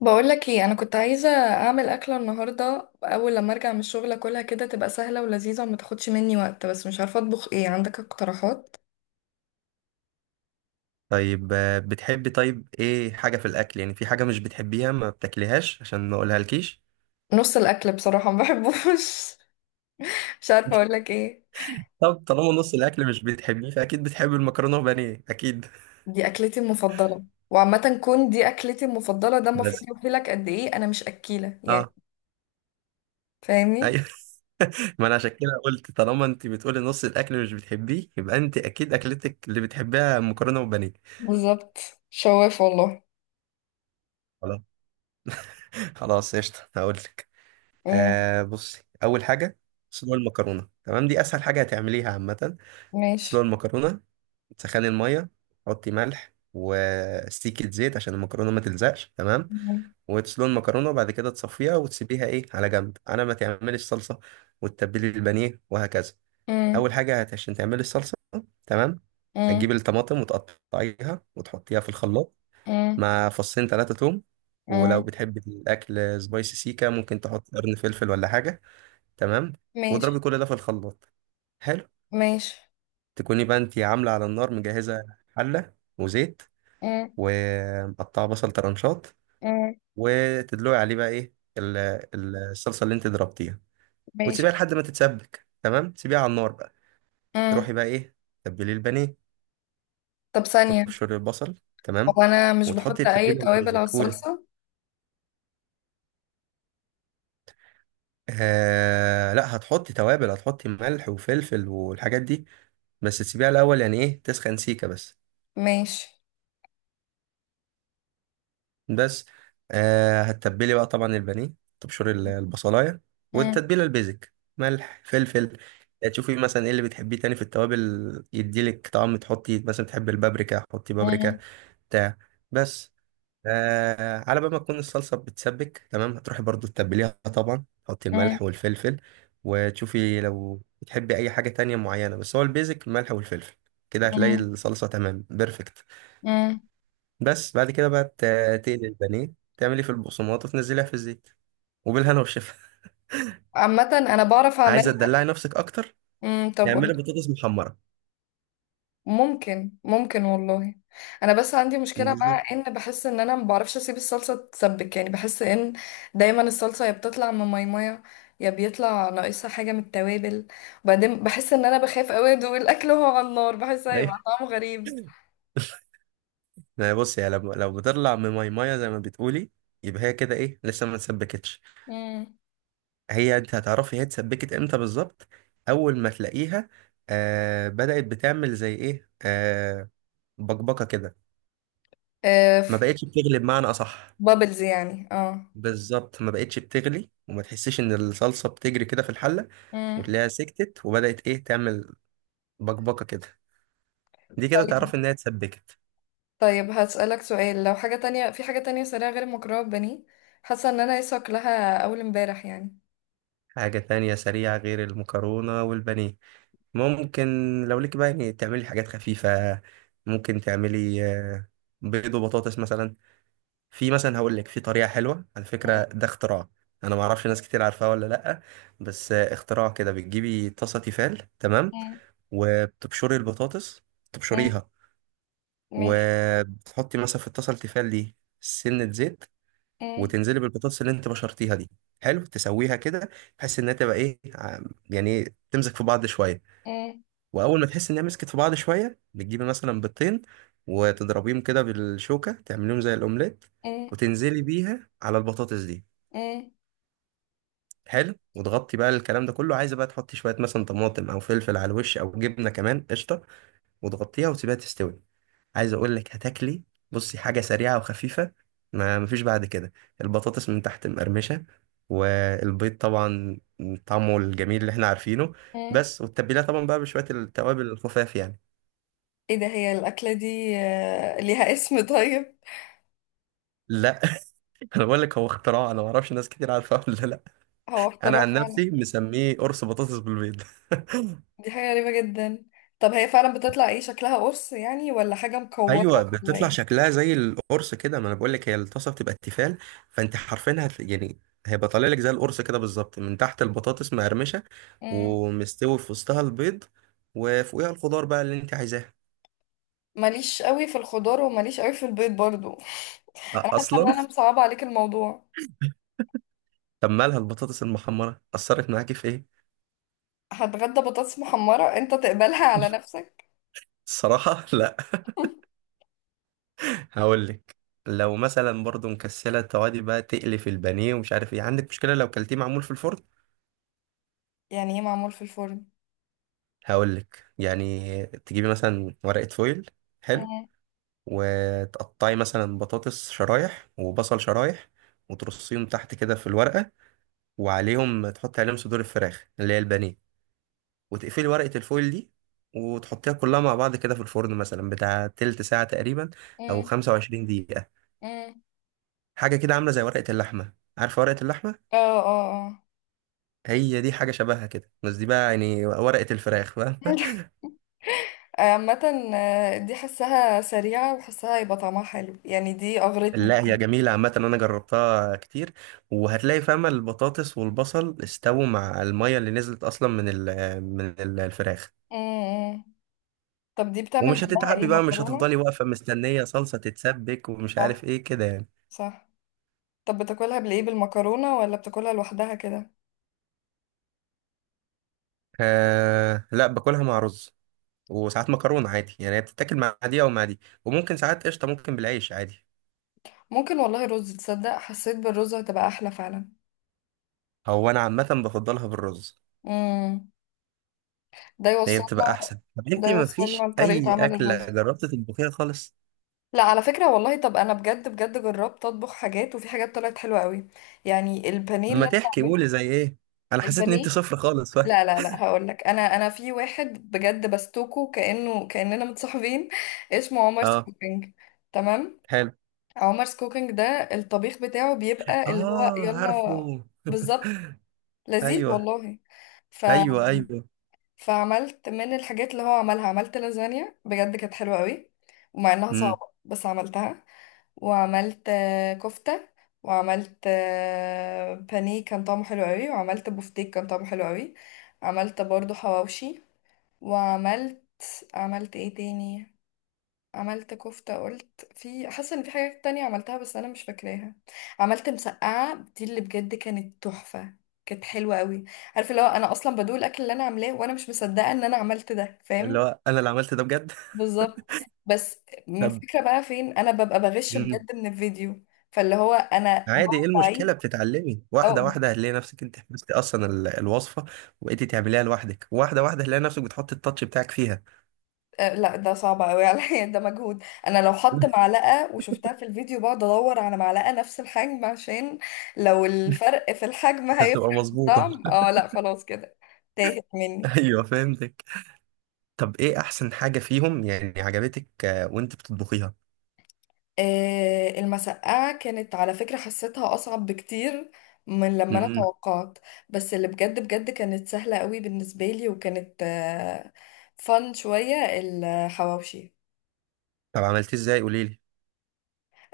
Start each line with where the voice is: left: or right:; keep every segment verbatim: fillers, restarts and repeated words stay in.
left: بقولك ايه، انا كنت عايزه اعمل اكله النهارده اول لما ارجع من الشغل، اكلها كده تبقى سهله ولذيذه وما تاخدش مني وقت، بس مش عارفه اطبخ ايه، عندك اقتراحات؟
right: طيب آه، بتحبي طيب ايه حاجة في الأكل يعني في حاجة مش بتحبيها ما بتاكليهاش عشان ما أقولها لكيش.
left: نص الاكل بصراحه ما بحبوش. مش عارفه اقولك ايه.
right: طب طالما نص الأكل مش بتحبيه فأكيد بتحبي المكرونة وبانيه أكيد.
left: دي اكلتي المفضله، وعامه كون دي اكلتي المفضله، ده المفروض
right: بس
left: يوحيلك قد ايه انا مش اكيله يعني.
right: اه.
left: فاهمني.
right: أيوه. ما أنا عشان كده قلت طالما أنت بتقولي نص الأكل مش بتحبيه يبقى أنت أكيد أكلتك اللي بتحبيها مكرونة وبانيه.
left: بالظبط. شواف والله.
right: خلاص. خلاص قشطة هقولك.
left: امم.
right: آه بصي أول حاجة. سلو المكرونة تمام، دي أسهل حاجة هتعمليها عامة. سلو
left: ماشي.
right: المكرونة، تسخني الميه، حطي ملح وسيكة زيت عشان المكرونة ما تلزقش تمام،
left: امم.
right: وتسلقي المكرونة، وبعد كده تصفيها وتسيبيها ايه على جنب على ما تعملي الصلصة، وتتبلي البانيه وهكذا.
left: امم.
right: أول حاجة هت- عشان تعملي الصلصة تمام،
left: امم.
right: هتجيبي الطماطم وتقطعيها وتحطيها في الخلاط
left: امم.
right: مع فصين ثلاثة توم، ولو
left: امم،
right: بتحبي الأكل سبايسي سيكا ممكن تحطي قرن فلفل ولا حاجة تمام،
left: ماشي.
right: واضربي كل ده في الخلاط. حلو.
left: ماشي.
right: تكوني بقى انتي عاملة على النار مجهزة حلة وزيت
left: امم.
right: ومقطعه بصل طرنشات،
left: امم.
right: وتدلقي عليه بقى ايه ال- ال- الصلصه اللي انت ضربتيها،
left: ماشي.
right: وتسيبيها لحد ما تتسبك تمام، تسيبيها على النار بقى.
left: مم.
right: تروحي بقى ايه تبلي البانيه،
left: طب ثانية.
right: تبشري البصل تمام،
left: هو أنا مش
right: وتحطي
left: بحط أي
right: التتبيله اللي
left: توابل على
right: بيعجبك. قولي.
left: الصلصة؟
right: آه لا، هتحطي توابل، هتحطي ملح وفلفل والحاجات دي، بس تسيبيها الاول يعني ايه تسخن سيكه بس.
left: ماشي.
right: بس آه هتتبلي بقى طبعا البانيه، تبشري ال- البصلايه،
left: مم،
right: والتتبيله البيزك ملح فلفل، تشوفي مثلا ايه اللي بتحبيه تاني في التوابل يديلك طعم، تحطي مثلا بتحبي البابريكا حطي
left: مم،
right: بابريكا بتاع. بس آه على بال ما تكون الصلصه بتسبك تمام، هتروحي برضو تتبليها، طبعا تحطي
left: مم،
right: الملح والفلفل، وتشوفي لو بتحبي اي حاجه تانية معينه، بس هو البيزك الملح والفلفل، كده هتلاقي
left: مم،
right: الصلصه تمام بيرفكت.
left: مم.
right: بس بعد كده بقى ت- تقلي البانيه، تعملي في البقسماط وتنزليها في الزيت، وبالهنا والشفا.
left: عامة أنا بعرف
right: عايزه
left: أعملها.
right: تدلعي نفسك اكتر،
left: مم، طب قول.
right: اعملي بطاطس محمره.
left: ممكن ممكن والله. أنا بس عندي مشكلة مع
right: بالظبط.
left: إن بحس إن أنا ما بعرفش أسيب الصلصة تتسبك، يعني بحس إن دايما الصلصة يا بتطلع من ميمية، يا بيطلع ناقصها حاجة من التوابل. وبعدين بحس إن أنا بخاف أوي أدوق الأكل وهو على النار، بحس هيبقى
right: ايوه،
left: طعمه غريب.
right: ما هي بصي يعني لو لو بتطلع من ماي مايه زي ما بتقولي، يبقى هي كده ايه لسه ما اتسبكتش.
left: مم.
right: هي انت هتعرفي هي اتسبكت امتى بالظبط. اول ما تلاقيها آه بدأت بتعمل زي ايه، آه بقبقه كده،
left: آه،
right: ما
left: ف-
right: بقتش بتغلب معنى اصح.
left: بابلز يعني اه.
right: بالظبط، ما بقتش بتغلي وما تحسش ان الصلصه بتجري كده في الحله،
left: مم.
right: وتلاقيها سكتت وبدات ايه تعمل بقبقه كده، دي كده
left: طيب.
right: تعرف انها اتسبكت.
left: طيب هسألك سؤال، لو حاجة تانية، في حاجة تانية سريعة غير المكرونة ببانيه؟ حاسة ان انا لسه واكلاها اول امبارح يعني.
right: حاجه تانية سريعه غير المكرونه والبانيه، ممكن. لو ليك بقى يعني تعملي حاجات خفيفه، ممكن تعملي آه، بيض وبطاطس مثلا. في مثلا هقول لك في طريقه حلوه على فكره،
left: مم،
right: ده اختراع. انا ما اعرفش ناس كتير عارفاه ولا لا، بس آه، اختراع كده. بتجيبي طاسه تيفال تمام،
left: مم،
right: وبتبشري البطاطس،
left: مم.
right: تبشريها،
left: ماشي.
right: وتحطي مثلا في الطاسه التيفال دي سنه زيت،
left: مم،
right: وتنزلي بالبطاطس اللي انت بشرتيها دي، حلو، تسويها كده بحيث انها تبقى ايه ع- يعني إيه، تمسك في بعض شويه.
left: مم،
right: واول ما تحس انها مسكت في بعض شويه، بتجيبي مثلا بيضتين وتضربيهم كده بالشوكه تعمليهم زي الاومليت،
left: مم،
right: وتنزلي بيها على البطاطس دي.
left: مم،
right: حلو، وتغطي بقى الكلام ده كله، عايزه بقى تحطي شويه مثلا طماطم او فلفل على الوش او جبنه كمان قشطه، وتغطيها وتسيبها تستوي. عايز اقول لك هتاكلي، بصي حاجه سريعه وخفيفه، ما مفيش بعد كده. البطاطس من تحت مقرمشه، والبيض طبعا طعمه الجميل اللي احنا عارفينه،
left: مم.
right: بس. والتتبيله طبعا بقى بشويه التوابل الخفاف يعني.
left: ايه ده؟ هي الأكلة دي آه، ليها اسم طيب؟
right: لا. انا بقول لك هو اختراع، انا ما اعرفش ناس كتير عارفاه ولا لا.
left: هو
right: انا
left: اختراع
right: عن
left: فعلا.
right: نفسي مسميه قرص بطاطس بالبيض.
left: دي حاجة غريبة جدا. طب هي فعلا بتطلع ايه، شكلها قرص يعني ولا حاجة مكورة؟
right: ايوه
left: ولا
right: بتطلع
left: ايه؟
right: شكلها زي القرص كده، ما انا بقول لك هي الطاسه بتبقى التيفال، فانت حرفيا هت... يعني هيبقى طالع لك زي القرص كده بالظبط، من تحت البطاطس مقرمشه،
left: مم.
right: ومستوي في وسطها البيض، وفوقيها الخضار بقى اللي انت عايزاه.
left: ماليش قوي في الخضار وماليش قوي في البيض برضو.
right: أ-
left: انا حاسة ان
right: اصلا.
left: انا مصعبة عليك الموضوع.
right: طب مالها البطاطس المحمره اثرت معاكي في ايه؟
left: هتغدى بطاطس محمرة انت تقبلها على نفسك؟
right: الصراحه لا. هقول لك، لو مثلا برضو مكسله التوابل بقى تقلي في البانيه ومش عارف ايه، عندك مشكله لو كلتيه معمول في الفرن؟
left: يعني ايه معمول في الفرن؟
right: هقول لك يعني تجيبي مثلا ورقه فويل، حلو،
left: مم.
right: وتقطعي مثلا بطاطس شرايح وبصل شرايح، وترصيهم تحت كده في الورقة، وعليهم تحطي عليهم صدور الفراخ اللي هي البانيه، وتقفلي ورقة الفويل دي، وتحطيها كلها مع بعض كده في الفرن مثلا بتاع تلت ساعة تقريبا، أو
left: مم.
right: خمسة وعشرين دقيقة،
left: مم.
right: حاجة كده عاملة زي ورقة اللحمة. عارفة ورقة اللحمة؟
left: اه، اه، اه.
right: هي دي حاجة شبهها كده، بس دي بقى يعني ورقة الفراخ بقى.
left: عامة، آه، دي حسها سريعة وحسها يبقى طعمها حلو يعني، دي أغرتني.
right: لا هي جميلة، عامة أنا جربتها كتير، وهتلاقي فاهمة البطاطس والبصل استووا مع المية اللي نزلت أصلا من ال من ال- الفراخ،
left: مم. مم. طب دي بتعمل
right: ومش
left: جنبها ايه،
right: هتتعبي بقى، مش
left: مكرونة؟
right: هتفضلي واقفة مستنية صلصة تتسبك ومش عارف
left: صح،
right: إيه كده يعني.
left: صح. طب بتاكلها بالايه، بالمكرونة ولا بتاكلها لوحدها كده؟
right: آه لا باكلها مع رز، وساعات مكرونة عادي يعني، هي بتتاكل مع دي أو مع دي، وممكن ساعات قشطة ممكن بالعيش عادي.
left: ممكن والله، رز، تصدق حسيت بالرز هتبقى أحلى فعلا.
right: هو أنا عامة بفضلها بالرز.
left: مم. ده
right: هي
left: يوصلنا.
right: بتبقى أحسن. طب
left: ده
right: أنتي
left: يوصلنا
right: مفيش
left: لطريقة
right: أي
left: عمل
right: أكلة
left: الرز.
right: جربت تطبخيها خالص؟
left: لا، على فكرة والله، طب انا بجد بجد جربت اطبخ حاجات، وفي حاجات طلعت حلوة قوي. يعني البانيه اللي
right: لما
left: انا
right: تحكي
left: بعمله.
right: قولي زي إيه؟ انا حسيت ان
left: البانيه.
right: انت صفر خالص.
left: لا لا لا، هقول لك، انا انا في واحد بجد بستوكه كأنه كأننا متصاحبين اسمه عمر
right: اه.
left: كوكينج. تمام.
right: حلو.
left: عمر كوكينج ده، الطبيخ بتاعه بيبقى اللي هو
right: اه
left: يلا.
right: عارفه.
left: بالظبط. لذيذ
right: ايوه.
left: والله. ف...
right: ايوه ايوه.
left: فعملت من الحاجات اللي هو عملها، عملت لازانيا بجد كانت حلوة قوي. ومع انها
right: امم.
left: صعبة بس عملتها. وعملت آه، كفتة. وعملت آه، بانيه كان طعمه حلو قوي، وعملت بوفتيك كان طعمه حلو قوي. عملت برضو حواوشي. وعملت. عملت ايه تاني؟ عملت كفتة قلت في، حاسة ان في حاجات تانية عملتها بس انا مش فاكراها. عملت مسقعة، دي اللي بجد كانت تحفة. كانت حلوة قوي. عارفه اللي هو انا اصلا بدوق الاكل اللي انا عاملاه وانا مش مصدقة ان انا عملت ده،
right: اللي
left: فاهم؟
right: هو انا اللي عملت ده بجد.
left: بالظبط. بس.
right: طب.
left: الفكرة بقى فين، انا ببقى بغش
right: امم.
left: بجد من الفيديو. فاللي هو انا
right: عادي، ايه
left: بقعد
right: المشكله؟
left: اعيد.
right: بتتعلمي واحده
left: اه.
right: واحده هتلاقي نفسك انت حفظتي اصلا ال- الوصفه، وبقيتي تعمليها لوحدك، واحده واحده هتلاقي نفسك بتحطي التاتش بتاعك فيها.
left: آه، لا ده صعب قوي عليا، ده مجهود، انا لو حط معلقة وشفتها في الفيديو بقعد ادور على معلقة نفس الحجم، عشان لو الفرق في الحجم
right: عشان تبقى
left: هيفرق في
right: مظبوطه.
left: الطعم، اه لا خلاص كده. تاهت مني.
right: ايوه فهمتك. طب ايه احسن حاجه فيهم يعني عجبتك آه، وانت بتطبخيها؟
left: آه، المسقعة كانت على فكرة حسيتها أصعب بكتير من لما أنا
right: امم.
left: توقعت. بس اللي بجد بجد كانت سهلة قوي بالنسبة لي، وكانت فن شوية الحواوشي.
right: طب عملتيه ازاي؟ قولي لي.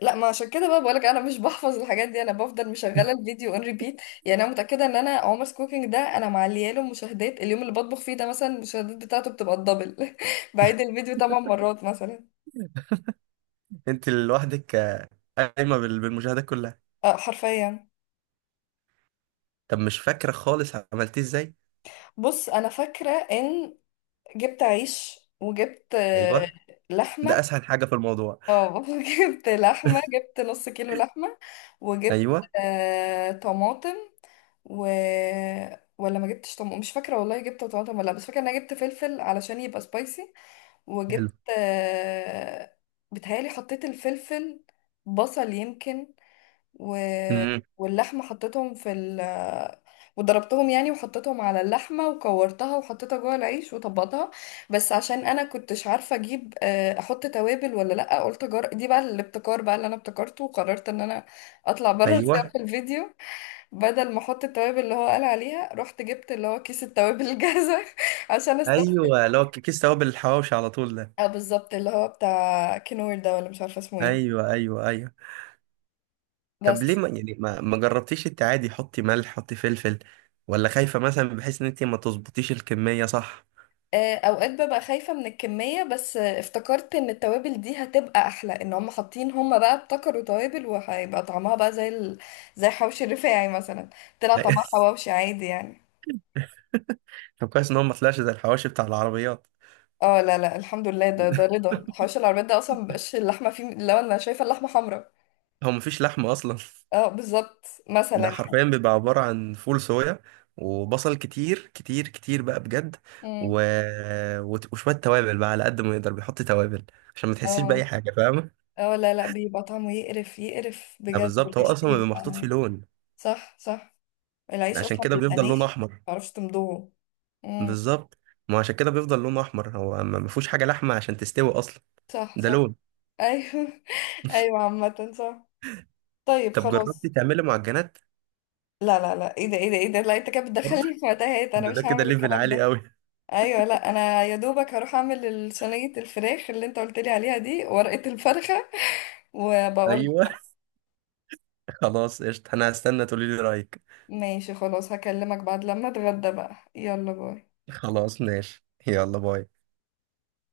left: لا، ما عشان كده بقى بقولك انا مش بحفظ الحاجات دي، انا بفضل مشغله الفيديو اون ريبيت، يعني انا متاكده ان انا عمر's كوكينج ده انا معليه له مشاهدات اليوم اللي بطبخ فيه، ده مثلا المشاهدات بتاعته بتبقى الدبل، بعيد الفيديو ثمان مرات مثلا.
right: انت لوحدك آه، قايمه بال- بالمشاهدات كلها.
left: اه حرفيا.
right: طب مش فاكره خالص عملتيه ازاي؟
left: بص انا فاكره ان جبت عيش، وجبت آه،
right: ايوه ده
left: لحمة.
right: اسهل حاجه في الموضوع.
left: اه، جبت لحمة، جبت نص كيلو لحمة، وجبت
right: ايوه.
left: آه، طماطم، و ولا ما جبتش طماطم، مش فاكرة والله، جبت طماطم ولا لا، بس فاكرة ان انا جبت فلفل علشان يبقى سبايسي،
right: حلو.
left: وجبت آه، بتهيألي حطيت الفلفل. بصل يمكن. و...
right: امم.
left: واللحمة حطيتهم في ال وضربتهم يعني، وحطيتهم على اللحمة وكورتها وحطيتها جوه العيش وطبقتها. بس عشان انا كنتش عارفة اجيب، آه، احط توابل ولا لا، قلت جر... دي بقى الابتكار بقى اللي انا ابتكرته، وقررت ان انا اطلع بره
right: ايوه.
left: السياق الفيديو. بدل ما احط التوابل اللي هو قال عليها، رحت جبت اللي هو كيس التوابل الجاهزة عشان استسهل.
right: ايوه لو ك- كيس توابل الحواوشي على طول ده.
left: اه بالظبط، اللي هو بتاع كنور ده، ولا مش عارفة اسمه ايه.
right: ايوه ايوه ايوه. طب ليه
left: بس.
right: ما يعني ما, ما جربتيش انت عادي حطي ملح حطي فلفل، ولا خايفه مثلا بحيث ان انت ما تظبطيش الكميه صح؟
left: آه، اوقات ببقى خايفة من الكمية، بس آه، افتكرت ان التوابل دي هتبقى احلى، ان هم حاطين، هم بقى ابتكروا توابل، وهيبقى طعمها بقى زي ال... زي حوش الرفاعي مثلا. طلع طعمها حواوشي عادي يعني.
right: طب كويس ان هو ما طلعش زي الحواوشي بتاع العربيات.
left: اه لا لا الحمد لله، ده ده رضا حوش العربيات، ده اصلا مبقاش اللحمة فيه، لو انا شايفة اللحمة حمراء.
right: هو مفيش لحمه اصلا.
left: اه بالظبط مثلا
right: ده
left: يعني.
right: حرفيا بيبقى عبارة عن فول صويا، وبصل كتير كتير كتير بقى بجد،
left: مم.
right: و... وت- وشوية توابل بقى على قد ما يقدر بيحط توابل، عشان ما تحسيش بأي
left: اه
right: حاجة فاهمة؟
left: اه، لا لا بيبقى طعمه يقرف يقرف
right: ده
left: بجد،
right: بالظبط، هو
left: والعيش
right: أصلا بيبقى محطوط فيه
left: بيبقى.
right: لون،
left: صح صح. العيش
right: عشان
left: اصلا
right: كده
left: بيبقى
right: بيفضل لونه
left: ناشف،
right: أحمر.
left: متعرفش تمضغه. مم.
right: بالظبط. ما هو عشان كده بيفضل لونه أحمر، هو ما ما فيهوش حاجة لحمة عشان تستوي أصلا.
left: صح
right: ده
left: صح.
right: لون.
left: ايوه، ايوه عامة صح. طيب
right: طب جربتي
left: خلاص.
right: تعملي معجنات؟
left: لا لا لا، ايه ده، ايه ده، ايه ده، لا انت كده
right: برضه.
left: بتدخلني في متاهات، انا
right: ده ده
left: مش
right: كده
left: هعمل
right: ليفل
left: الكلام
right: عالي
left: ده.
right: قوي.
left: ايوه، لا انا يا دوبك هروح اعمل ال- صينية الفراخ اللي انت قلت لي عليها دي، ورقة الفرخة، وبقول
right: أيوه.
left: لك.
right: خلاص قشطة، أنا هستنى تقولي لي رأيك.
left: ماشي خلاص، هكلمك بعد لما اتغدى بقى، يلا باي.
right: خلاص ماشي، يلا باي.